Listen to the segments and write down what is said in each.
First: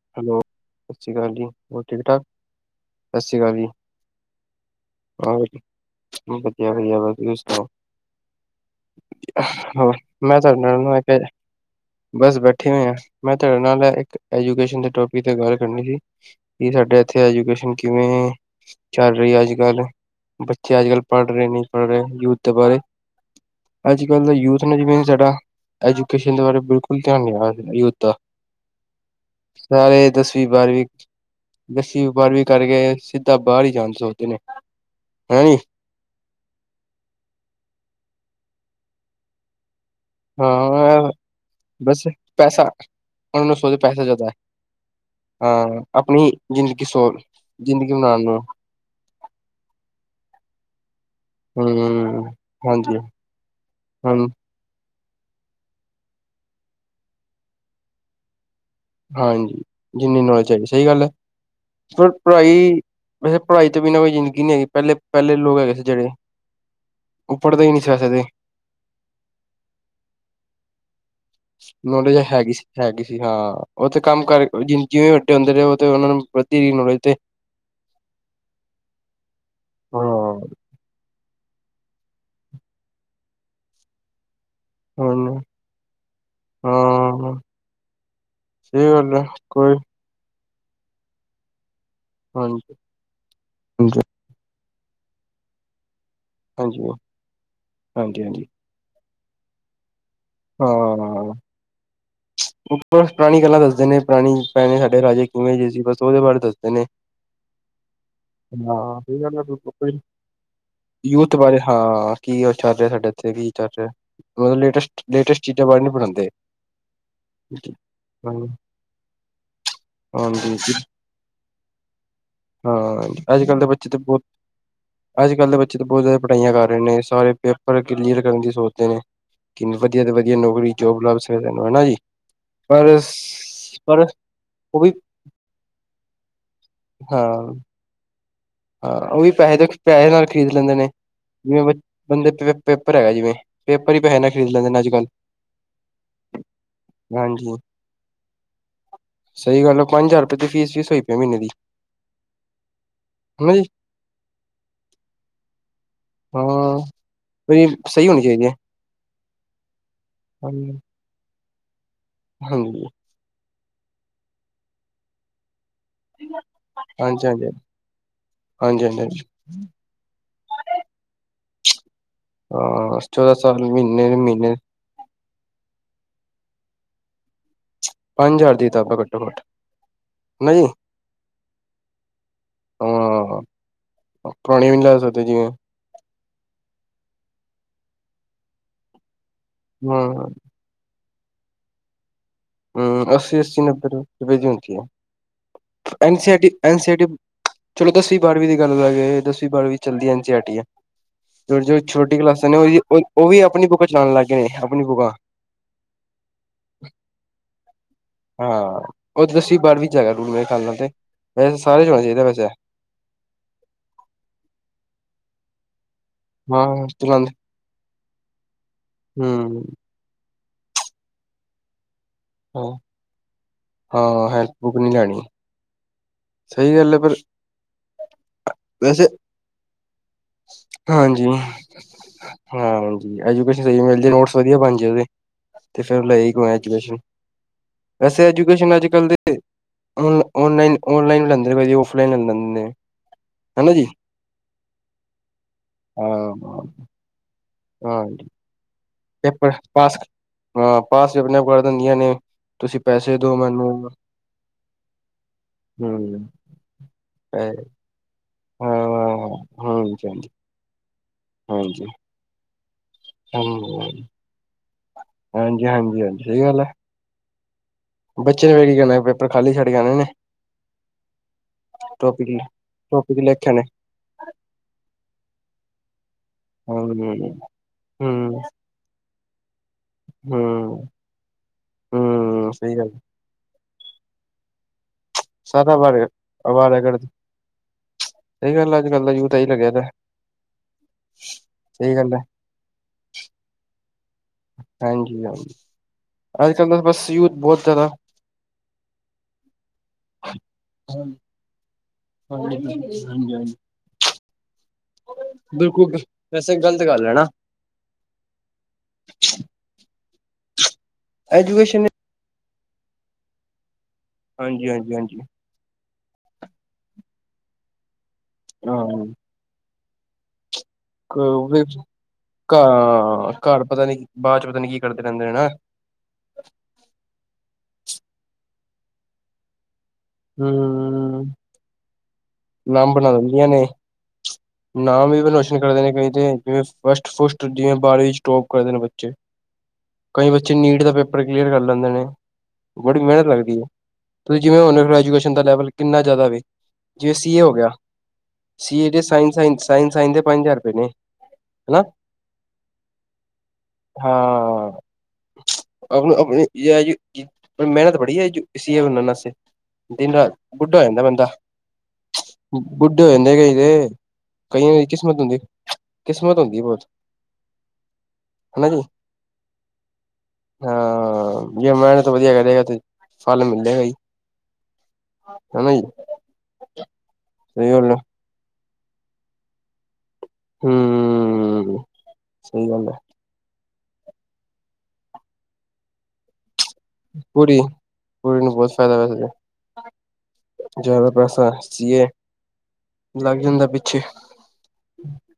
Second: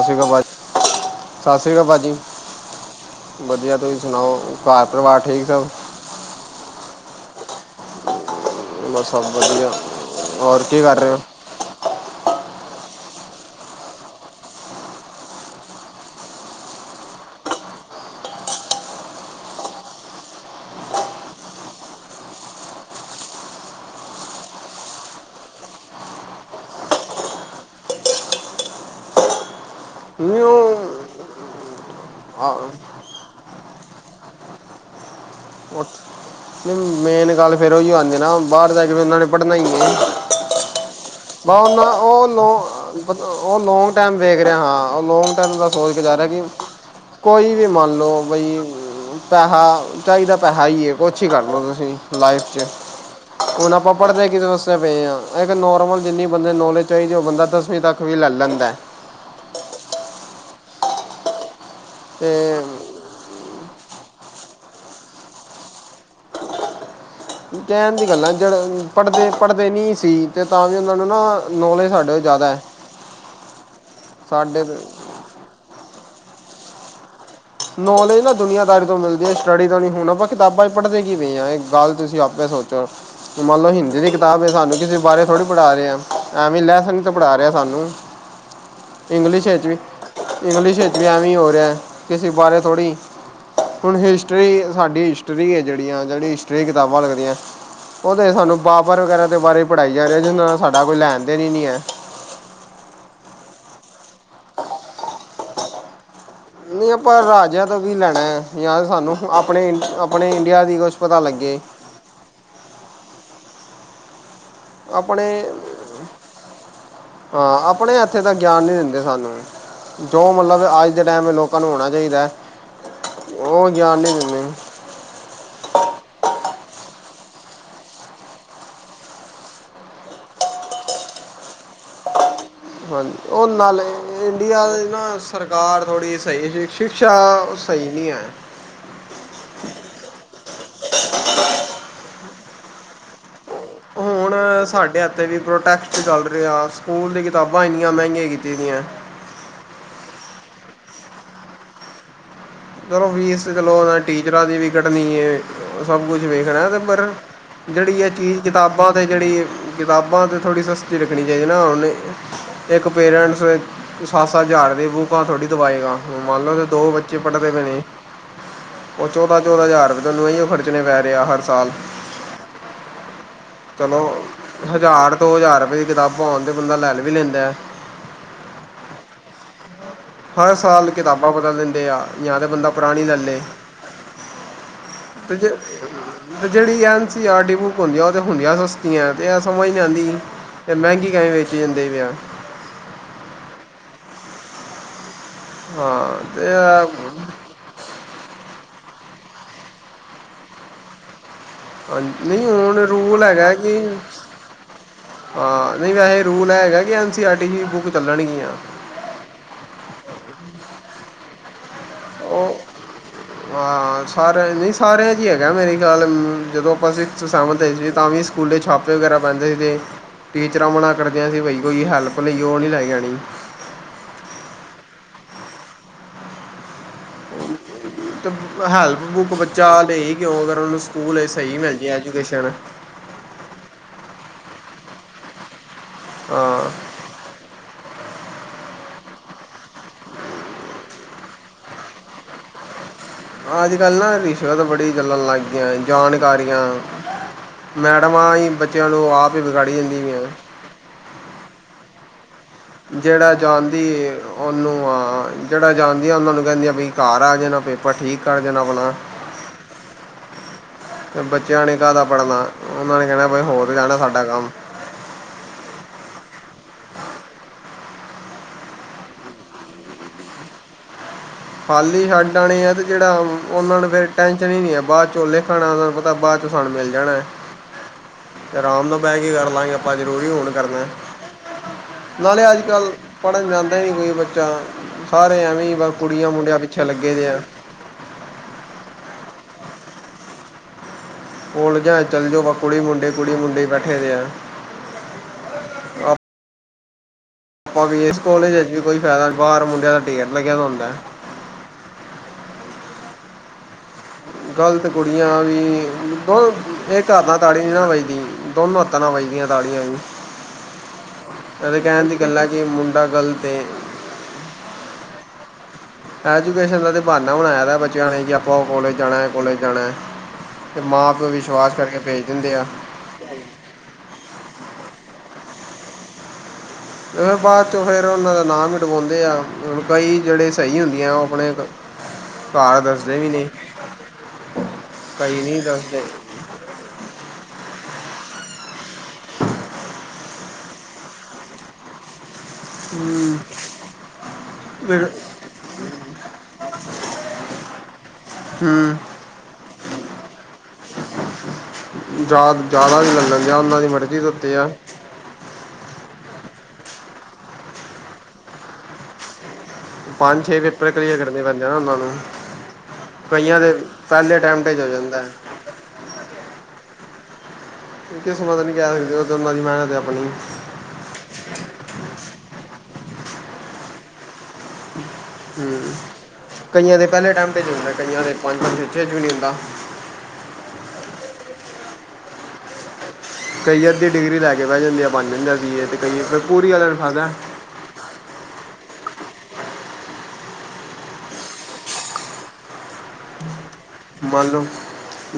ਸਤਿ ਸ਼੍ਰੀ ਅਕਾਲ ਹੈਲੋ ਭਾ ਸਤਿ ਸ਼੍ਰੀ ਅਕਾਲ ਜੀ ਸਤਿ ਸ੍ਰੀ ਹੋਰ ਅਕਾਲ ਠੀਕ ਭਾਜੀ। ਠਾਕ ਸਤਿ ਸ਼੍ਰੀ ਵਧੀਆ ਤੁਸੀਂ ਸੁਣਾਓ ਘਰ ਪਰਿਵਾਰ ਅਕਾਲ ਠੀਕ ਜੀ ਸਭ। ਵਧੀਆ ਵਧੀਆ ਬਸ ਤੁਸੀਂ ਸੁਣਾਓ। ਬਸ ਸਭ ਵਧੀਆ ਹੋਰ ਮੈਂ ਤੁਹਾਡੇ ਹੋਰ ਕੀ ਨਾਲ ਕਰ ਰਹੇ ਹੋ ਇੱਕ, ਬਸ ਬੈਠੇ ਹੋਏ ਆ। ਮੈਂ ਤੁਹਾਡੇ ਨਾਲ ਇੱਕ ਐਜੂਕੇਸ਼ਨ ਟੋਪਿਕ ਤੇ ਗੱਲ ਕਰਨੀ ਸੀ ਕਿ ਸਾਡੇ ਇੱਥੇ ਐਜੂਕੇਸ਼ਨ ਕਿਵੇਂ ਚੱਲ ਰਹੀ ਅੱਜ ਕੱਲ੍ਹ ਬੱਚੇ ਅੱਜ ਕੱਲ੍ਹ ਪੜ੍ਹ ਰਹੇ ਨਹੀਂ ਪੜ੍ਹ ਰਹੇ ਯੂਥ ਦੇ ਬਾਰੇ। ਅੱਜ ਕੱਲ੍ਹ ਦਾ ਯੂਥ ਨੇ ਜਿਵੇਂ ਸਾਡਾ ਐਜੂਕੇਸ਼ਨ ਦੇ ਬਾਰੇ ਬਿਲਕੁਲ ਧਿਆਨ ਨਹੀਂ ਆ ਸਕਦਾ ਯੂਥ ਦਾ। ਸਾਰੇ ਦਸਵੀਂ ਨਿਊ ਬਾਰਵੀਂ। ਦਸਵੀਂ ਬਾਰਵੀਂ ਕਰਕੇ ਸਿੱਧਾ ਬਾਹਰ ਹੀ ਜਾਣ ਸੋਚਦੇ ਨੇ ਹੈ ਨੀ। [unintelligible] ਮੇਨ ਗੱਲ ਫੇਰ ਉਹੀ ਗੱਲ ਆਉਂਦੀ ਨਾ ਬਾਹਰ ਜਾ ਕੇ ਉਹਨਾ ਨੇ ਪੜ੍ਹਨਾ ਈ ਹੈ। ਹਾਂ ਬਸ ਪੈਸਾ ਉਹਨਾਂ ਨੂੰ ਉਹ-ਉਹੋਂ-ਉਹ ਸੋਦੇ ਲੋਂਂਗ ਪੈਸਾ ਟਾਈਮ ਜ਼ਿਆਦਾ ਹੈ ਵੇਖ ਰਿਹਾ ਹਾਂ। ਉਹ ਲੋਂਂਗ ਟਾਈਮ ਦਾ ਹਾਂ ਸੋਚ ਕੇ ਜਾ ਰਿਹਾ ਆਪਣੀ ਕਿ। ਜ਼ਿੰਦਗੀ ਸੋ ਕੋਈ ਵੀ ਜ਼ਿੰਦਗੀ ਮੰਨ ਲਓ ਬਣਾਉਣ ਨੂੰ ਬਈ। ਪੈਸਾ, ਚਾਹੀਦਾ ਪੈਸਾ ਹੀ ਹੈ, ਕੁਛ ਹੀ ਕਰ ਲਉ ਤੁਸੀਂ। ਹਮ ਲਾਈਫ 'ਚ। ਹਾਂਜੀ ਹੁਣ ਆਪਾਂ ਹ ਪੜ੍ਹਦੇ ਕਿਦੇ ਵਾਸਤੇ। ਪਏ ਹਾਂ। ਇੱਕ ਨੋਰਮਲ ਜਿਨੀ ਬੰਦੇ ਨੂੰ ਨੌਲੇਜ ਚਾਹੀਦੀ। ਉਹ ਬੰਦਾ ਦਸਵੀਂ ਤੱਕ ਵੀ ਲੈ ਲੈਂਦਾ। ਹਾਂਜੀ, ਜਿੰਨੀ ਨੌਲੇਜ ਹੈ। ਸਹੀ ਗੱਲ ਹੈ ਪਰ ਤੇ ਪੜ੍ਹਾਈ। ਵੈਸੇ ਪੜ੍ਹਾਈ ਤੋਂ ਬਿਨਾਂ ਕੋਈ ਜ਼ਿੰਦਗੀ ਨੀ ਹੈਗੀ, ਪਹਿਲੇ- ਪਹਿਲੇ ਲੋਕ ਹੈਗੇ ਸੀ ਜਿਹੜੇ। ਉਹ ਪੜ੍ਹਦੇ ਹੀ ਨਹੀਂ ਸੀ ਕਹਿਣ ਵੈਸੇ ਦੀ ਦੇ ਗੱਲਾਂ ਜ ਪੜ੍ਹਦੇ ਪੜ੍ਹਦੇ ਨਹੀਂ ਸੀ ਤੇ ਤਾਂ ਵੀ ਉਹਨਾਂ ਨੂੰ ਨਾ। ਨੌਲੇਜ ਸਾਡੇ ਮੁੰਡੇ ਤੋਂ ਜ ਜ਼ਿਆਦਾ ਹੈਗੀ ਹੈ ਸੀ ਹੈਗੀ ਸੀ ਹਾਂ ਉੱਥੇ ਕੰਮ ਸਾਡੇ ਕਰਕੇ ਜਿ ਜਿਵੇਂ ਹੁੰਦੇ ਤੇ ਉਹਨਾਂ ਨੂੰ ਪ੍ਰਤੀ ਨੌਲੇਜ ਤੇ। ਨੌਲੇਜ ਨਾ ਦੁਨੀਆਂਦਾਰੀ ਤੋਂ ਮਿਲਦੀ ਹੈ ਸਟੱਡੀ ਤੋਂ ਨਹੀਂ ਹੁਣ ਆਪਾ ਹਾਂ ਕਿਤਾਬਾਂ। ਪੜ੍ਹਦੇ ਕੀ ਪਏ ਆ। ਇਹ ਗੱਲ ਤੁਸੀਂ ਆਪੇ ਸੋਚੋ ਮੰਨ ਲਓ ਹਿੰਦੀ ਦੀ ਕਿਤਾਬ ਹੈ। ਸਾਨੂੰ- ਕਿਸੇ ਬਾਰੇ ਹਾਂ ਥੋੜ੍ਹੀ ਪੜ੍ਹਾ ਰਹੇ ਆ ਐਵੇਂ ਲੈਸਨ ਤੇ ਹਾਂ ਪੜ੍ਹਾ ਰਿਹਾ ਸਾਨੂੰ। ਸਹੀ ਗੱਲ ਹੈ ਇੰਗਲਿਸ਼ ਵਿੱਚ ਕੋਈ। ਵੀ ਇੰਗਲਿਸ਼ ਵਿੱਚ ਵੀ ਐਵੇਂ ਹੀ ਹੋ ਰਿਹਾ ਕਿਸੇ ਬਾਰੇ ਹਾਂਜੀ ਥੋੜ੍ਹੀ। ਹੁਣ ਹਾਂਜੀ ਹਿਸਟਰੀ ਸਾਡੀ ਹਿਸਟਰੀ ਹੈ। ਜਿਹੜੀ ਆ ਜਿਹੜੀ ਤੇ ਹਾਂਜੀ ਕਿਤਾਬਾਂ ਲੱਗਦੀਆਂ ਹਾਂਜੀ ਉਹਦੇ ਚ ਹਾਂਜੀ ਸਾਨੂੰ ਬਾਬਰ ਵਗੈਰਾ ਦੇ ਬਾਰੇ। ਪੜ੍ਹਾਈ ਜਾ ਰਹੇ ਨੇ ਨਾ ਸਾਡਾ ਕੋਈ ਹਾਂ ਲੈਣ ਦੇਣ ਹੀ ਨਹੀਂ ਹੈ। ਉਹ ਬਸ ਪੁਰਾਣੀ ਗੱਲਾਂ ਦੱਸਦੇ ਨੇ ਪੁਰਾਣੀ ਪੁਰਾਣੇ ਸਾਡੇ ਰਾਜੇ ਕਿਵੇ ਜੇਹੇ ਸੀ ਬਸ। [unintelligible] ਨਹੀਂ ਆਪਾਂ ਰਾਜਿਆਂ ਤੋਂ ਕੀ ਲੈਣਾ ਹੈ ਯਾ ਤੇ ਹਾਂ ਸਾਨੂੰ ਸਹੀ ਗੱਲ ਹੈ ਆਪਣੇ ਇ ਬਿਲਕੁਲ। ਆਪਣੇ ਇੰਡੀਆ ਦੀ ਕੁਛ। ਪਤਾ ਯੂਥ ਬਾਰੇ ਲੱਗੇ ਹਾਂ ਕੀ ਉਹ ਕੀ ਅੱਛਾ ਸਾਡੇ ਚੱਲ ਰਿਹਾ ਸਾਡੇ ਇੱਥੇ ਕੀ ਚੱਲ ਰਿਹਾ ਲੇਟੈਸਟ। ਆਪਣੇ ਲੇਟੈਸਟ ਚੀਜਾ ਕੋਈ ਨਹੀ ਪੜਾਉਂਦੇ। ਹਾਂ ਆਪਣੇ ਏਥੇ ਦਾ ਗਿਆਨ ਨੀ ਦਿੰਦੇ ਸਾਨੂੰ। ਜੋ ਮਤਲਬ ਹਾਂਜੀ ਅੱਜ ਦੇ ਟਾਈਮ ਲੋਕਾਂ ਨੂੰ ਹੋਣਾ ਚਾਹੀਦਾ ਹੈ ਹਾਂ ਅੱਜ ਕੱਲ੍ਹ ਦੇ ਉਹ ਬੱਚੇ ਗਿਆਨ ਤਾਂ ਨੀ ਬਹੁਤ ਦਿੰਦੇ। ਅੱਜ ਕੱਲ੍ਹ ਦੇ ਬੱਚੇ ਤਾਂ ਬਹੁਤ ਜ਼ਿਆਦਾ ਪੜ੍ਹਾਈਆਂ ਕਰ ਰਹੇ ਨੇ ਸਾਰੇ ਪੇਪਰ ਕਲੀਅਰ ਕਰਨ ਦੀ ਸੋਚਦੇ ਨੇ। ਕਿੰਨੀ ਵਧੀਆ ਤੋਂ ਵਧੀਆ ਨੌਕਰੀ ਜੋਬ ਲੱਭ ਸਕਦੇ ਨੇ ਹਨਾ ਜੀ। ਪਰ ਹਾਂਜੀ ਉਹ ਨਾਲੇ ਪਰ ਇੰਡੀਆ ਉਹ ਦੀ ਵੀ ਨਾ ਸਰਕਾਰ ਥੋੜੀ ਸਹੀ ਜਿਹੀ। ਸ਼ਿਕਸ਼ਾ ਹਾਂ ਸਹੀ ਨਹੀਂ ਹੈ। ਹਾਂ ਉਹ ਵੀ ਪੈਹੇ ਦੇ ਪੈਹੇ ਨਾਲ ਖਰੀਦ ਲੈਂਦੇ ਨੇ ਜਿਵੇਂ ਬੰਦੇ ਪੇਪਰ ਹੈਗਾ ਜਿਵੇਂ। ਪੇਪਰ ਹੀ ਪੈਸੇ ਨਾਲ ਹੁਣ ਖਰੀਦ ਲੈਂਦੇ ਨੇ ਅੱਜ ਸਾਡੇ ਕੱਲ੍ਹ ਇੱਥੇ ਵੀ ਪ੍ਰੋਟੈਸਟ ਚੱਲ ਰਿਹਾ ਸਕੂਲ ਦੀ ਹਾਂਜੀ ਕਿਤਾਬਾਂ ਇੰਨੀਆਂ ਮਹਿੰਗੀਆਂ ਕੀਤੀ ਦੀਆਂ। ਸਹੀ ਗੱਲ ਹੈ ਪੰਜ ਹਜ਼ਾਰ ਰੁਪਏ ਤੇ ਫੀਸ ਵੀਸ ਹੋਈ ਪਈ ਮਹੀਨੇ ਦੀ। ਚਲੋ ਫੀਸ ਤੇ ਹਨਾ ਜੀ ਚਲੋ ਟੀਚਰਾਂ ਦੀ ਵੀ ਕੱਢਣੀ ਹੈ ਸਭ ਕੁੱਛ ਵੇਖਣਾ ਤੇ ਹਾਂ ਪਰ। ਵੀ ਜਿਹੜੀ ਸਹੀ ਇਹ ਹੋਣੀ ਚੀਜ਼ ਚਾਹੀਦੀ ਹੈ ਕਿਤਾਬਾਂ ਤੇ ਜਿਹੜੀ ਕਿਤਾਬਾਂ ਤੇ ਥੋੜੀ ਹਾਂਜੀ ਸਸਤੀ। ਰੱਖਣੀ ਚਾਹੀਦੀ ਨਾ ਉਹਨੀ ਹਾਂਜੀ ਇੱਕ ਪੇਰੈਂਟਸ ਵਿਚ। ਸੱਤ ਸੱਤ ਹਜ਼ਾਰ ਦੀ ਬੂਕਾਂ ਥੋੜੀ ਦਵਾਏਗਾ। ਮੰਨ ਲਓ ਦੋ ਬੱਚੇ ਹਾਂਜੀ ਹਾਂਜੀ ਹਾਂਜੀ ਪੜਦੇ ਪਏ ਨੇ ਹਾਂਜੀ ਓਹ ਹਾਂਜੀ ਚੌਦਾਂ, ਚੌਦਾਂ ਹਜ਼ਾਰ ਰਪਏ ਤੋ ਉਇਓ ਖਰਚਣੇ ਪੈ ਰਿਹਾ ਹਰ ਸਾਲ। ਹਾਂ, ਚੌਦਾਂ ਹਜਾਰ ਚਲੋ ਮਹੀਨੇ ਦੇ ਮਹੀਨੇ। ਹਜ਼ਾਰ ਤੋਂ ਹਜ਼ਾਰ ਰੁਪਏ ਦੀ ਕਿਤਾਬਾਂ ਆਉਣ ਤੇ ਬੰਦਾ ਲੈ ਵੀ ਲੈਂਦਾ ਹੈ। ਪੰਜ ਹਜ਼ਾਰ ਦੀ ਕਿਤਾਬਾਂ ਘੱਟੋ ਘੱਟ। ਹਨਾ ਹਰ ਜੀ ਸਾਲ ਕਿਤਾਬਾਂ ਬਦਲ ਦਿੰਦੇ ਆ ਜਾਂ ਤਾਂ ਬੰਦਾ ਪੁਰਾਣੀ ਲੈ ਲੇ। ਪੁਰਾਣੀਆਂ ਵੀ ਨਹੀਂ ਲੈ ਸਕਦੇ ਤੇ ਜੇ ਜਿਵੇਂ। ਤੇ ਜਿਹੜੀ N C R T book ਹੁੰਦੀਆਂ ਉਹ ਤੇ ਹੁੰਦੀਆਂ ਸਸਤੀਆਂ ਤੇ ਇਹ ਸਮਝ ਨੀ ਹਾਂ ਆਉਂਦੀ। ਤੇ ਮਹਿੰਗੀ ਕਾਤੇ ਵੇਚੀ ਜਾਂਦੇ ਪਏ ਆ। ਹਮ ਅੱਸੀ ਅਸੀ ਨੱਬੇ ਰੁਪਏ ਦੀ ਹੁੰਦੀਆਂ। ਐਨ ਹਾਂ ਸੀ ਆਰ ਤੇ ਟੀ ਐਨ ਸੀ ਆਰ ਇਹ ਟੀ ਚਲੋ ਦਸਵੀਂ ਬਾਰਵੀਂ ਦੀ ਗੱਲ ਲੀਏ ਦਸਵੀ ਬਾਰਵੀ ਚ ਚੱਲਦੀ ਐਨ ਸੀ ਆਰ ਟੀ ਆ। ਜੋ ਹਾਂ, ਛੋਟੀ ਨਹੀਂ ਕਲਾਸਾਂ ਨੇ ਹੁਣ ਉਹ ਰੂਲ ਉਹ ਵੀ ਹੈਗਾ ਆਪਣੀ ਕਿ ਬੁੱਕ ਛਪਾਣ ਲੱਗ ਪਏ ਆਪਣੀ ਬੁੱਕਾਂ ਹਾਂ ਨਹੀਂ ਵੈਸੇ ਰੂਲ ਹੈਗਾ ਕਿ N C R T book ਚੱਲਣਗੀਆਂ। ਹਾਂ ਉਹ ਦੱਸਵੀ ਬਾਰਵੀਂ ਚ [unintelligible] ਉਹ ਹਾਂ ਸਾਰਿਆਂ ਨਹੀਂ ਸਾਰਿਆਂ ਚ ਹੀ ਹੈਗਾ ਮੇਰੀ ਖਿਆਲ ਜਦੋ ਹਾਂ ਆਪਾ ਸੀਕਸ ਚਲਾਂਦੇ ਸੈਵਨ ਇਚ ਸੀ ਤਾਂ ਵੀ ਸਕੂਲੇ ਛਾਪੇ ਵਗੈਰਾ ਪੈਦੇ ਹੂੰ ਸੀਗੇ। ਟੀਚਰਾਂ ਮਨਾ ਕਰਦੀਆਂ ਸੀ ਬਈ ਕੋਈ ਹੈਲਪ ਲਈ ਉਹ ਨੀ ਹਾਂ ਲੈ ਕੇ ਆਣੀ ਹਾਂ ਹੈਲਪ ਬੁੱਕ ਨੀ ਲੈਣੀ ਸਹੀ ਗੱਲ ਏ ਪਰ ਹੈਲਪ ਵੈਸੇ ਬੁਕ ਬੱਚਾ ਲਏ ਹੀ ਕਿਉਂ ਅਗਰ ਉਹਨੂੰ ਹਾਂਜੀ ਸਕੂਲ ਸਹੀ ਮਿਲ ਜੇ ਏਜੂਕੇਸ਼ਨ। ਹਾਂਜੀ ਐਜੂਕੇਸ਼ਨ ਜੇ ਸਹੀ ਮਿਲਦੀ ਨੋਟਸ ਵਧੀਆ ਬਣ ਜਾਓਗੇ ਤੇ ਫੇਰ ਲਏ ਕਿਓ ਹਾਂ ਐਜੂਕੇਸ਼ਨ ਵੈਸੇ ਐਜੂਕੇਸ਼ਨ ਅਜ ਕਲ ਦੇ ਔਨ ਔਨਲਾਈਨ ਔਨਲਾਈਨ ਲੈਂਦੇ ਭਾਜੀ ਓਫਲਾਈਨ [unintelligible] ਅਜ ਕੱਲ ਨਾ ਰਿਸ਼ਵਤਤ ਬੜੀ ਚੱਲਣ ਲੱਗੀਆਂ ਹਾਂ ਜਾਣਕਾਰੀਆਂ ਹਾਂ ਮੈਡਮਾਂ ਈ ਬੱਚ ਪੇਪਰ ਪਾਸ ਪਾਸ ਆਪਣੇ ਆਪ ਕਰਾ ਦਿੰਦੀਆਂ ਨੇ। ਤੁਸੀਂ ਪੈਸੇ ਜਿਹੜਾ ਦੋ ਮੈਨੂੰ ਜਾਂਦੀ ਹੂੰ ਉਹਨੂੰ ਆ ਜਿਹੜਾ ਹਾਂ ਜਾਂਦੀ ਆ ਉਹਨਾਂ ਨੂੰ ਕਹਿੰਦੀ ਆ ਬਈ ਘਰ ਆ ਜਾਣਾ ਹਾਂਜੀ ਪੇ ਆਪਾਂ ਠੀਕ ਕਰਦੇ ਣਾ ਆਪਣਾ [unintelligible] ਤੇ ਬੱਚਿਆਂ ਨੇ ਕਾਦਾ ਪੜ੍ਹਨਾ ਉਹਨਾਂ ਨੇ ਕਹਿਣਾ ਬਸ ਹੋ ਤੇ ਜਾਣਾ ਸਾਡਾ ਕੰਮ। ਹਾਂਜੀ ਹਾਂਜੀ ਹਾਂਜੀ ਸਹੀ ਗੱਲ ਏ ਬੱਚੇ [unintelligible] ਕੀ ਕਰਨਾ ਪੇਪਰ ਖਾਲੀ ਛੱਡ ਕੇ ਆਨੇ ਨੇ [unintelligible] ਟੋਪਿਕ ਛੱਡ ਆਉਣੀ ਆ ਤੇ ਜਿਹੜਾ ਟੋਪਿਕ ਲਿਖ ਕੇ ਆਣੇ ਉਹਨਾ ਨੂੰ ਫੇਰ ਟੈਨਸ਼ਨ ਹੀ ਨੀ ਆ ਬਾਅਦ ਚੋਂ [unintelligible] ਪਤਾ ਬਾਅਦ ਸਾਨੂੰ ਹੂੰ ਮਿਲ ਜਾਣਾ ਹੈ। ਹੂੰ ਤੇ ਆਰਾਮ ਨਾਲ - [unintelligible] ਲਾਗੇ ਆਪਾਂ ਜ਼ਰੂਰੀ ਹੁਣ ਕਰਨਾ ਹੂੰ ਨਾਲੇ ਹੂੰ ਅੱਜ ਸਹੀ ਗੱਲ ਕੱਲ ਪੜ੍ਹਨ ਜਾਂਦੇ ਨਹੀਂ ਕੋਈ ਬੱਚਾ ਸਾਰੇ ਐਵੇਂ ਈ ਬਸ ਕੁੜੀਆਂ ਮੁੰਡਿਆਂ ਆਵਾਰਾ ਪਿੱਛੇ ਗਰਦੀ ਲੱਗੇ ਦੇ ਆ ਸਹੀ ਗੱਲ ਅੱਜ ਕੱਲ ਦਾ ਯੂਥ ਇ ਲੱਗਿਆ ਦਾ ਐ। ਕੋਲਜਾਂ ਚ ਚੱਲ ਜੋ‌ ਬ ਕੁੜੀ ਮੁੰਡੇ ਕੁੜੀ ਮੁੰਡੇ ਈ ਬੈਠੇ ਦੇ ਆਂ ਹਾਂਜੀ ਹਾਂਜੀ ਅੱਜ ਕੱਲ ਤਾਂ ਬਸ ਯੂ [unintelligible] ਕੋਲੇਜ ਵਿੱਚ ਵੀ ਕੋਈ ਫਾਇਦਾ ਨਹੀਂ ਬਾਹਰ ਮੁੰਡਿਆਂ ਦਾ ਢੇਰ ਲੱਗਿਆ ਦਾ ਹੁੰਦਾ। [unintelligible] ਹਾਂਜੀ ਹਾਂਜੀ ਗ਼ਲਤ ਕੁੜੀਆਂ ਵੀ ਬਹੁ ਵੈਸੇ ਗ਼ਲਤ ਗੱਲ ਇਕ ਹੈ ਹਾਥ ਨਾ ਤਾੜੀ ਨੀ ਨਾ ਵਜਦੀ ਦੋਨੋਂ ਹੱਥਾਂ ਨਾਲ ਵਜਦੀਆ ਤਾੜੀਆਂ ਵੀ। [unintelligible] ਐਤੇ ਐਜੂਕੇਸ਼ਨ ਕਹਿਣ ਦੀ ਗੱਲਾਂ ਜੇ ਮੁੰਡਾ ਗਲਤ ਏ ਹਾਂਜੀ ਹਾਂਜੀ ਹਾਂਜੀ। ਐਜੂਕੇਸ਼ਨ ਦਾ ਤੇ ਬਹਾਨਾ ਬਣਾਇਆ ਹੋਇਆ ਦਾ ਏ ਬੱਚਿਆਂ ਨੇ ਕਿ ਆਪਾਂ ਓਹ ਕੋਲੇਜ ਹਾਂ ਜਾਣਾ ਇਹ ਕੋਲੇਜ ਜਾਣਾ। ਤੇ ਮਾਂ ਪਿਓ ਵੀ ਵਿਸ਼ਵਾਸ ਕਰਕੇ ਭੇਜ ਦਿੰਦੇ ਘ ਆ। ਘਰ ਪਤਾ ਨੀ ਬਾਅਦ ਚ ਪਤਾ ਨੀ ਕੀ ਕਰਦੇ ਰਹਿੰਦੇ ਨੇ ਹਨਾ ਉਹ ਬਾਅਦ 'ਚੋਂ ਫੇਰ ਉਹਨਾਂ ਦਾ ਨਾਂ ਵੀ [unintelligible] ਆ ਹੁਣ ਕਈ ਜਿਹੜੇ ਸਹੀ ਹੁੰਦੀਆਂ ਉਹ ਹਮ ਆਪਣੇ ਘਾਰ ਨਾਮ ਬਣਾ ਦੱਸਦੇ ਵੀ ਦਿੰਦੀਆਂ ਨਹੀ। ਨੇ ਨਾਮ ਵੀ ਰੋਸ਼ਨ ਕਰਦੇ ਨੇ ਕਈ ਤੇ ਜਿਵੇਂ ਫਸਟ ਫੁਸਟ ਜਿਵੇਂ ਬਾਰਵੀਂ ਚ ਟੋਪ ਕਰਦੇ ਨੇ ਬੱਚੇ ਕਈ ਬੱਚੇ ਨੀਟ ਦਾ ਪੇਪਰ ਕਲੀਅਰ ਕਰ ਲੈਂਦੇ ਨੇ ਬੜੀ ਮਿਹਨਤ ਹੂੰ ਲੱਗਦੀ ਏ। ਤੁਸੀਂ ਜਿਵੇਂ ਹੁਣ ਫਿਰ- ਗੈ੍ਜੂਏਸ਼ਨ ਦਾ ਲੈਵਲ ਕਿੰਨਾ ਜ਼ਿਆਦਾ ਵੇ ਜਿਵੇਂ ਸੀ ਏ ਹੋ ਗਿਆ ਸੀਏ ਹੂੰ ਦੇ ਸਾਇੰਨ ਸਾਇੰਨ ਸਾਇੰਨ ਸਾਇੰਨ ਦੇ ਪੰਜ ਹਜ਼ਾਰ ਰੁਪਏ ਨੇ। ਹਨਾ ਜਾ ਜਿਆਦਾ ਵੀ ਲ ਲੈਣਿਆ ਉਹਨਾਂ ਦੀ ਮਰਜ਼ੀ ਦੇ ਉਤੇ ਆ ਹਾਂ ਆਪ ਆਪਣੀ ਮਿਹਨਤ ਬੜੀ ਹੈ ਇਸੇ ਦਿਨ ਰਾਤ ਪੰਜ ਛੇ ਬੁੱਡਾ ਹੋ ਪੇਪਰ ਜਾਂਦਾ ਕਲੀਅਰ ਬੰਦਾ ਕਰਨੇ ਪੈਂਦੇ ਆ ਨਾ ਉਹਨਾਂ ਨੂੰ ਬੁੱਡੋ ਹੋ ਜਾਂਦੇ ਕਈ ਕਈਆਂ ਤੇ ਦੇ ਪਹਿਲੇ ਕਈਆਂ ਅਟੈਂਪਟ 'ਚ ਦੀ ਹੋ ਕਿਸਮਤ ਜਾਂਦਾ ਹੈ ਹੁੰਦੀ ਏ ਕਿਸਮਤ ਹੁੰਦੀ ਬਹੁਤ ਕਿਸਮਤ ਹਨਾ ਨੀ ਜੀ ਕਹਿ ਸਕਦੇ ਉਹ ਉਹਨਾਂ ਦੀ ਮਿਹਨਤ ਆਪਣੀ। ਹਾਂ ਜੇ ਮਿਹਨਤ ਵਧੀਆ ਕਰੇਗਾ ਤੇ ਫਲ ਮਿਲੇਗਾ ਈ। ਹੂੰ ਕਈਆਂ ਦੇ ਪੈਲੇ ਟੈਮ ਤੇ ਸਹੀ ਗੱਲ ਹੁੰਦਾ ਹੈ ਕਈਆ ਪੰਜ-ਪੰਜ 'ਚ ਵੀ ਨਈ ਹੁੰਦਾ। ਹੂੰ ਸਹੀ ਗੱਲ ਹੈ। ਕਰਈਅਰ ਦੀ ਡਿਗਰੀ ਲੈ ਕੇ ਬਹਿ ਜਾਂਦੇ ਆ ਬਣ ਜਾਂਦੇ [unintelligible] ਪੂਰੀ-ਪੂਰੀ ਨੂੰ ਬਹੁਤ ਫਾਇਦਾ ਵੈਸੇ ਤੇ ਜ਼ਿਆਦਾ ਪੈਸਾ ਸੀਏ ਲੱਗ ਜਾਂਦਾ ਪਿੱਛੇ ਮੰਨ ਲੋ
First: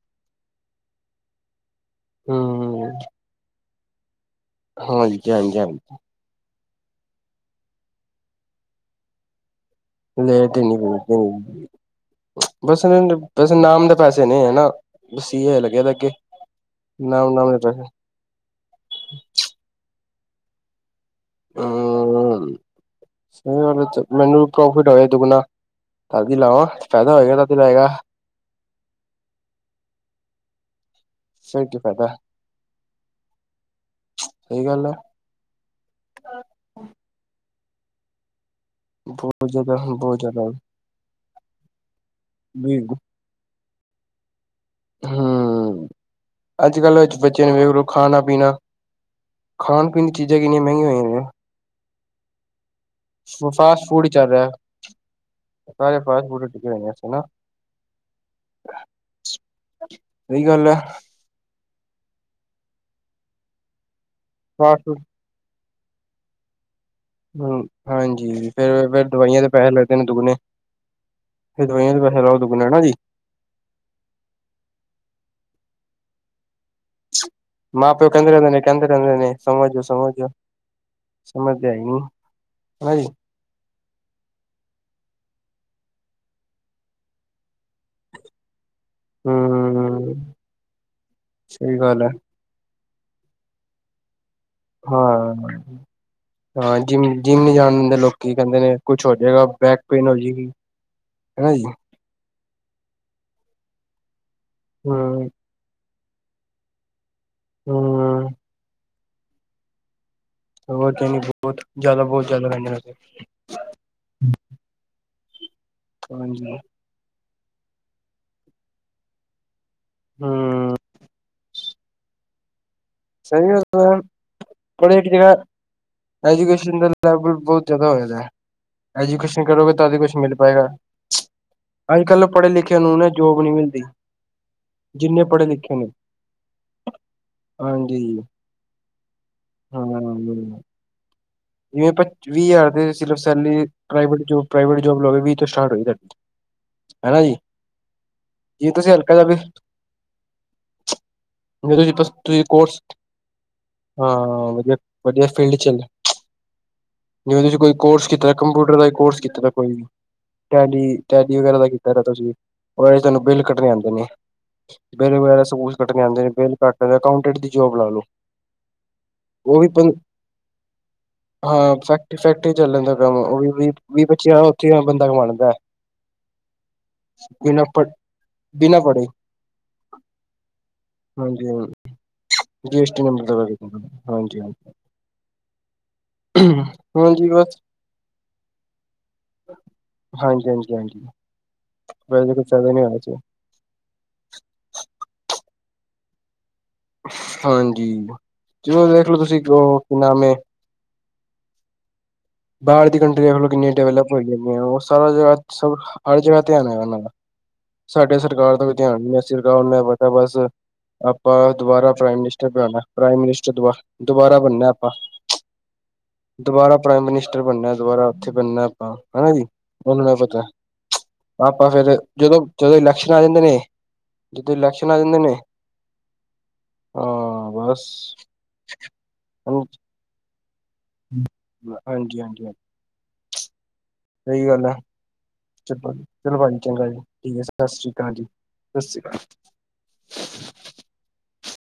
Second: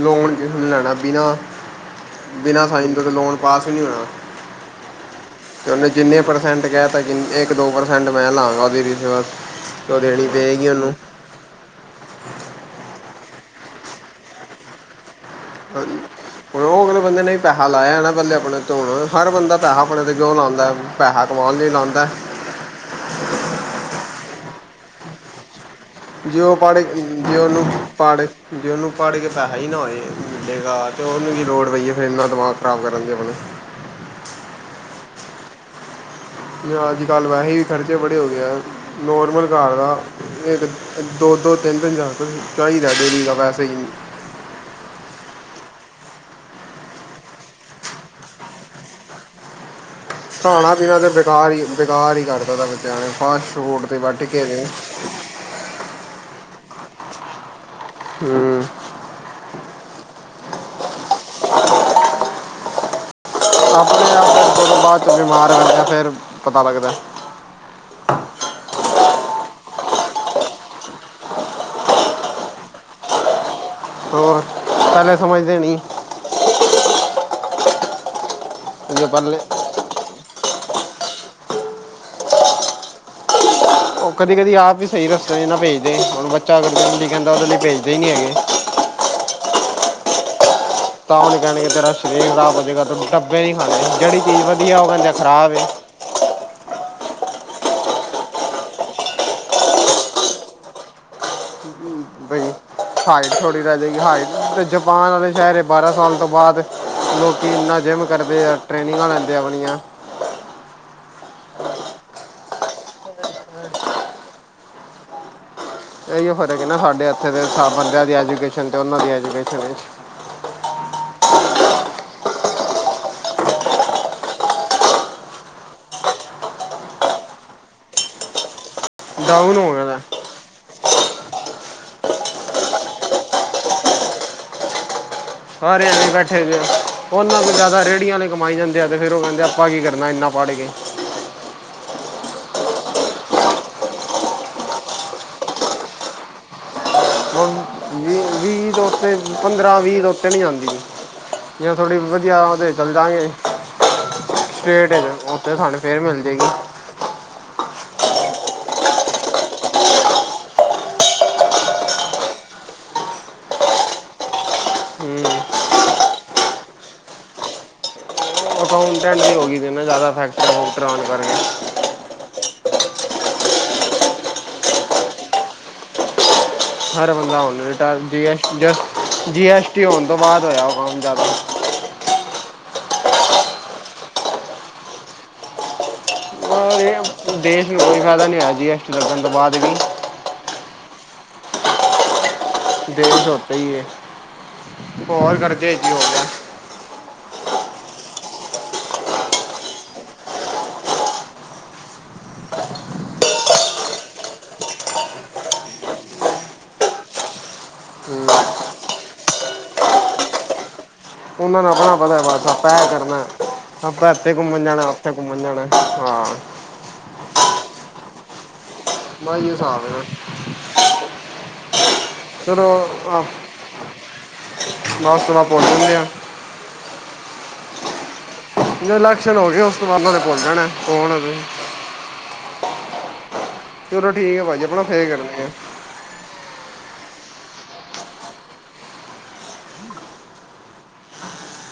ਲੋਨ ਜਿੰਨੇ ਲੈਣਾ ਬਿਨਾਂ-ਬਿਨਾਂ ਸਾਈਨ ਹਮ ਦਾ ਦੇ ਲੋਨ ਪਾਸ ਤੇ ਕੀ ਹੋਯਾ ਹਾਂਜੀ ਹਾਂਜੀ ਤੇ ਹਾਂਜੀ ਉਨੇ ਜਿੰਨੇ ਪਰਸੈਂਟ ਕੈਤਾ। ਇੱਕ ਦੋ ਪਰਸੈਂਟ ਮੈਂ ਲਾਂਗਾ ਉਦੇ ਰਿਚਾਰਜ ਲੇਟ ਏਨੀ [unintelligible] ਬਸ-ਬਸ ਨਾਮ ਦੇ ਪੈਸੇ ਨੇ ਹਨਾ। [inaudible] ਹਾਂਜੀ ਹੂੰ ਉਹ ਅਗਲੇ ਬੰਦੇ ਨਾਮ ਨੇ ਨਾਮ ਦੇ ਪੈਹਾ ਪੈਸੇ ਲਾਇਆ ਨਾ। ਪੈਂਲਾ ਆਪਣੇ ਤੋ ਹਰ ਬੰਦਾ ਪੈਹਾ ਆਪਣੇ ਤੇ ਕਿਉ ਲਾਂਦਾ ਪੈਹਾ ਕਮਾਉਣ ਲਈ ਲਾਂਦਾਂ। ਹਮ ਸਹੀ ਵਿਚ ਮੈਨੂੰ ਪ੍ਰੋਫਿਟ ਹੋਵੇ ਦੁੱਗਣਾ ਤਦ ਈ ਜੇ ਉਹ ਲਾਵਾਂ ਪੜ੍ਹ ਫਾਇਦਾ ਜੇ ਹੋਏਗਾ ਤਦ ਈ ਉਹਨੂੰ ਲਏਗਾ। ਪੜ੍ਹ ਜੇ ਉਹਨੂੰ ਪੜ੍ਹ ਕੇ ਪੈਹਾ ਹੀ ਨਾ ਹੋਏ ਮਿਲੇਗਾ ਤੇ ਉਹਨੂੰ ਵੀ ਲੋੜ ਕੀ ਪਈ ਏ ਫਿਰ ਫਾਇਦਾ ਏਨਾ ਦਿਮਾਗ [inaudible] ਸਹੀ ਗੱਲ ਏ। ਯਾਰ ਅੱਜ ਕੱਲ੍ਹ ਵੈਸੇ ਵੀ ਖਰਚੇ ਬੜੇ ਹੋ ਗਏ ਆ ਨੋਰਮਲ ਬਹੁਤ ਜ਼ਿਆਦਾ ਘਰ ਦਾ ਹੁਣ ਬਹੁਤ ਜ਼ਿਆਦਾ ਇੱਕ ਦੋ-ਦੋ ਤਿੰਨ-ਤਿੰਨ ਹਜਾਰ ਰੁਪਏ ਵੀ ਚਾਹੀਦਾ ਡੇਲੀ ਦਾ ਵੈਸੇ ਈ। ਹਾਂ ਅੱਜ ਕੱਲ੍ਹ ਵਿੱਚ ਬੱਚਿਆਂ ਨੂੰ ਵੇਖ ਲੋ ਖਾਣਾ ਪੀਣਾ ਖਾਣ ਪੀਣ ਚੀਜ਼ਾਂ ਕਿੰਨੀਆਂ ਖਾਣਾ ਮਹਿੰਗੀਆਂ ਪੀਣਾ ਹੋਈਆਂ ਤੇ ਬੇਕਾਰ ਹੀ ਬੇਕਾਰ ਹੀ ਕਰਦਾ ਦਾ ਫਾਸਟ ਨੇ ਫੂਡ ਤੇ ਹੀ ਚੱਲ ਵਟਕੇੇ ਰਿਹਾ ਦੇ ਸਾਰੇ ਫਾਸਟ ਫੂਡ ਟਿਕੇ ਹੋਏ ਨੇ ਹਨਾ [unintelligible] ਹੂੰ ਸਹੀ ਗੱਲ ਐ। ਆਪਣੇ ਆਪ ਜਦੋਂ ਫਾਸਟ ਫੂਡ ਬਾਅਦ 'ਚ ਬਿਮਾਰ ਹੋਏ ਫਿਰ ਪਤਾ ਲੱਗਦਾ। ਹੂੰ ਹਾਂਜੀ ਫੇਰ ਫਿਰ ਦਵਾਈਆਂ ਦੇ ਪੈਹੇ ਲੱਗਦੇ ਨੇ ਦੁਗਣੇ ਫਿਰ ਦਵਾਈਆਂ ਦੇ ਪੈਹੇ ਲਾਉ ਦੁਗਾਣੇ ਹਨਾ ਜੀ। ਹੋਰ ਪੈਲੇ ਸਮਝਦੇ ਨੀ। ਮਾਂ ਪਿਓ ਕੈਂਦੇ ਰੈਂਦੇ ਨੇ ਕੈਂਦੇ ਜੇ ਰੈਂਦੇ ਨੇ ਪਹਿਲੇ ਸਮਝ ਝੋ-ਸਮਝ ਝੋ। ਸਮਝਦੇ ਹੈ ਈ ਨੀ ਹਨਾ ਜੀ। ਉਹ ਕਦੀ-ਕਦੀ ਆਪ ਵੀ ਸਹੀ ਰਸਤਿਆਂ 'ਚ ਨਾ ਭੇਜਦੇ ਹੁਣ ਬੱਚਾ ਅਗਰ ਜਿੰਮ ਲਈ ਕੈਂਦਾ ਉਹਦੇ ਲਈ ਭੇਜਦੇ ਹੀ ਨਹੀਂ ਹੈਗੇ। ਹੂੰ ਤਾਂ ਉਹਨੇ ਕਹਿਣ ਕਿ ਤੇਰਾ ਸਰੀਰ ਖਰਾਬ ਹੋ ਜਾਏਗਾ ਡੱਬੇ ਨੀ ਖਾਣੇ ਜਿਹੜੀ ਚੀਜ਼ ਵਧੀਆ ਉਹ ਕਹਿੰਦੇ ਹਾਂ ਖਰਾਬ ਹੈ ਹਾਂ ਜਿੰਮ-ਜਿੰਮ ਨੀ ਜਾਣ ਦਿੰਦੇ ਲੋਕੀ ਕੈਂਦੇ ਨੇ ਕੁਛ ਹੋ ਜਾਏਗਾ ਬੈਕ ਪੇਨ ਹੋ ਜਾਏਗੀ। ਹਨਾ ਜੀ। ਬਈ ਹਾਈਟ ਥੋੜੀ ਰਏ ਜਾਏਗੀ ਹਾਈਟ ਜਪਾਨ ਹਮ ਵਾਲੇ ਸ਼ਹਿਰ ਬਾਰਾਂ ਸਾਲ ਤੋਂ ਬਾਅਦ ਲੋਕੀ ਇੰਨਾ ਜਿੰਮ ਹੂੰ, ਕਰਦੇ ਆ ਟ੍ਰੇਨਿੰਗਾਂ ਲੈਂਦੇ ਆ ਆਪਣੀਆਂ ਹੋਰ ਬੋਤ ਟ੍ਰੇਨਿੰਗ ਬਹੁਤ ਜਾਦਾ ਬੋਤ ਜਾਦਾ ਲੈਂਦੇ ਨੇ ਉਥੇ ਇਹੀਉ ਹਾਂਜੀ। ਫਰਕ ਆ ਨਾ ਸਾਡੇ ਇੱਥੇ ਦੇ ਸਾਬ ਬੰਦਿਆਂ ਦੀ ਐਜੂਕੇਸ਼ਨ ਤੇ ਉਹਨਾਂ ਦੀ ਐਜੂਕੇਸ਼ਨ 'ਚ ਹੂੰ ਸਹੀ ਗੱਲ ਏ। ਪਰ ਇੱਕ ਜਗ੍ਹਾ ਐਜੂਕੇਸ਼ਨ ਦਾ ਲੈਵਲ ਬਹੁਤ ਜਾਦਾ ਹੋਆ ਦਾ। ਐਜੂਕੇਸ਼ਨ ਡਾਊਨ ਹੋ ਕਰੋਗੇ ਗਿਆ ਤਦ ਈ ਨਾ। ਕੁਛ ਮਿਲ ਪਾਏਗਾ। ਅੱਜ ਕੱਲ੍ਹ ਪੜ੍ਹੇ ਲਿਖੇ ਨੂੰ ਜੋਬ ਨੀ ਮਿਲਦੀ। ਜਿੰਨੇ ਪੜੇ ਸਾਰੇ ਏਵੀ ਬੈਠੇ ਦੇ। ਉਹਨਾਂ ਤੋ ਜ਼ਿਆਦਾ ਰੇਹੜੀਆਂ ਹਾਂਜੀ। ਵਾਲੇ ਕਮਾਈ ਜਾਂਦੇ ਆ, ਤੇ ਫਿਰ ਉਹ ਕਹਿੰਦੇ ਆਪਾਂ ਕੀ ਕਰਨਾ ਹਾਂ, ਇੰਨਾ ਪੜ ਕੇ। ਜਿਵੇਂ ਪਚ ਵੀਹ ਹਜ਼ਾਰ ਤੇ ਸਿਰਫ salary private job private job ਲਵੇ ਵੀਹ ਤੋਂ ਸਟਾਰਟ ਹੋਈ ਤੁਹਾਡੀ। [inaudible] ਵੀਹ ਜੇ ਵੀਹ ਤੁਸੀਂ ਹਲਕਾ ਤੋਤੇ ਜਾ ਵੀ ਪੰਦਰਾਂ ਵੀਹ ਤੋ ਉਤੇ ਨਹੀਂ ਜਾਂਦੀ ਜਾਂ ਜੇ ਤੁਸੀਂ ਥੋੜੀ ਵਧੀਆ ਤੁਸੀਂ ਤੇ ਕੋਰਸ ਚੱਲ ਜਾਗੇ, ਹਾਂ ਵਧੀਆ ਸਟੇਟ ਚ ਵਧੀਆ ਫੀਲਡ ਉੱਥੇ ਚ ਸਾਨੂੰ ਫੇਰ ਮਿਲ ਜਾਏਗੀ। ਜਿਵੇਂ ਤੁਸੀਂ ਕੋਈ ਕੋਰਸ ਕੀਤਾ ਆ, ਕੰਪਿਊਟਰ ਦਾ ਕੋਰਸ ਕੀਤਾ ਦਾ ਕੋਈ ਵੀ। ਟੈਡੀ ਟੈਡੀ ਵਗੈਰਾ ਦਾ ਕੀਤਾ, ਤੁਸੀਂ ਉਹ ਤੁਹਾਨੂੰ ਬਿੱਲ ਕੱਢਣੇ ਆਉਂਦੇ ਨੇ। ਬਿੱਲ ਵਗੈਰਾ ਹੂੰ ਸਕੂਲ ਕੱਟਣੇ ਆਉਂਦੇ ਨੇ ਬਿੱਲ ਕੱਟ ਅਕਾਊਂਟੈਂਟ ਦੀ ਜੋਬ ਲਾ ਲੋ। ਅਕਾਂਟੈਂਟ ਵੀ ਹੋ ਗਈ ਉਹ ਪੰ ਜ਼ਿਆਦਾ ਫੈਕਟਰੀ ਫੂਕਟਰੀਆ ਵਾਲੇ ਹਾਂ ਫੈਕਟਰੀ ਫੈਕਟਰੀ ਚੱਲ ਜਾਂਦਾ ਕੰਮ ਉਹ ਵੀਹ ਵੀਹ ਪੱਚੀ ਉੱਥੇ ਬੰਦਾ ਕਮਾ ਲੈਂਦਾ ਹੈ। ਹਰ ਪੜ ਬੰਦਾ ਜੀ ਐਸ ਬਿਨਾਂ ਪੜ੍ਹੇ ਜਸਟ ਜੀ ਐ ਟੀ ਹੋਣ ਤੋਂ ਬਾਅਦ ਹੋਇਆ ਉਹ ਕੰਮ ਹਾਂਜੀ ਜ਼ਿਆਦਾ। ਹਾਂ ਜੀ ਐਸਟੀ ਨੰਬਰ ਹਾਂਜੀ ਹਾਂ [inaudible] ਇਹ ਏ ਹਾਂਜੀ ਬਸ ਦੇਸ਼ ਕੋਈ ਫ਼ਾਇਦਾ ਨੀ ਹੋਇਆ, ਜੀ ਐਸ ਟੀ ਲੱਗਣ ਤੋਂ ਬਾਅਦ ਵੀ। ਹਾਂਜੀ, ਹਾਂਜੀ, ਹਾਂਜੀ। ਫਾਇਦਾ ਨੀ ਹੋਇਆ ਦੇ ਸੀ ਹੀ ਸੋਤਾ ਹੀ ਹੈ ਹੋਰ ਕਰਦੇ ਜੀ ਹੋ ਗਏ। ਹਾਂਜੀ ਤੇ ਉਹ ਦੇਖਲੋ, ਤੁਸੀਂ ਉਹ ਕੀ ਨਾਮ ਏ ਬਾਹਰ ਦੀਆਂ ਕੰਟਰੀਆਂ ਕਿੰਨੀਆਂ ਡਿਵੈਲਪ ਹੋ ਜਾਂਦੀਆਂ, ਉਹ ਸਾਰਾ ਜਗ੍ਹਾ ਸ ਹਰ ਜਗ੍ਹਾ ਧਿਆਨ ਹੈਗਾ ਉਹਨਾਂ। ਸਾਡੇ ਹੂੰ। ਸਰਕਾਰ ਦਾ ਕੋਈ ਧਿਆਨ ਨੀ ਅਸੀਂ ਸਰਕਾਰ ਉਹਨੇ ਪਤਾ ਬਸ ਆਪਾਂ ਉਹਨਾਂ ਨੂੰ ਦੁਬਾਰਾ ਆਪਣਾ ਪਤਾ ਪ੍ਰਾਈਮ ਹੈ ਬਸ ਮਨਿਸਟਰ ਆਪਾਂ ਉਣਾ, ਇਹ ਪ੍ਰਾਈਮ ਮਨਿਸਟਰ ਦੁਬਾ ਦੁਬਾਰਾ ਬਣਨਾ ਆਪਾਂ। ਕਿੱਥੇ ਘੁੰਮਣ ਜਾਣਾ, ਹਾਂ। ਦੁਬਾਰਾ ਪ੍ਰਾਈਮ ਮਨੀਸਟਰ ਬਣਨਾ ਦੁਬਾਰਾ ਉੱਥੇ ਬਣਨਾ ਆਪਾਂ ਹਨਾ ਮੈਂ ਜੀ ਇਹ ਹਿਸਾਬ ਹੈ ਨਾ। ਉਹਨੂੰ ਪਤਾ ਆਪਾਂ ਫੇਰ ਜਦੋਂ ਜਦੋਂ ਇਲੈਕਸ਼ਨ ਆ ਜਾਂਦੇ ਨੇ ਜਦੋਂ ਇਲੈਕਸ਼ਨ ਆ ਮੈਂ ਜਾਂਦੇ ਉਸ ਨੇ, ਤੋਂ ਬਾਅਦ ਭੁੱਲ ਜਾਂਦੇ ਆ ਹਾਂ ਬਸ ਜਦੋ ਇਲੈਕਸ਼ਨ ਹੋ ਗਿਆ ਉਸ ਤੋਂ ਬਾਅਦ ਉਹ ਤਾਂ ਭੁੱਲ ਜਾਣਾ। ਕੌਣ ਆ ਤੁਸੀਂ ਹਾਂਜੀ, ਹਾਂਜੀ, ਹਾਂਜੀ। ਚਲੋ ਠੀਕ ਆ ਸਹੀ ਭਾਜੀ ਗੱਲ ਹੈ ਆਪਣਾ ਫੇਰ ਕਰਨ ਆ। ਚਲੋ ਚਲੋ ਭਾਜੀ ਚੰਗਾ ਜੀ ਠੀਕ ਐ, ਸਤਿ ਸ਼੍ਰੀ ਅਕਾਲ ਜੀ, ਸਤਿ ਸ਼੍ਰੀ ਅਕਾਲ।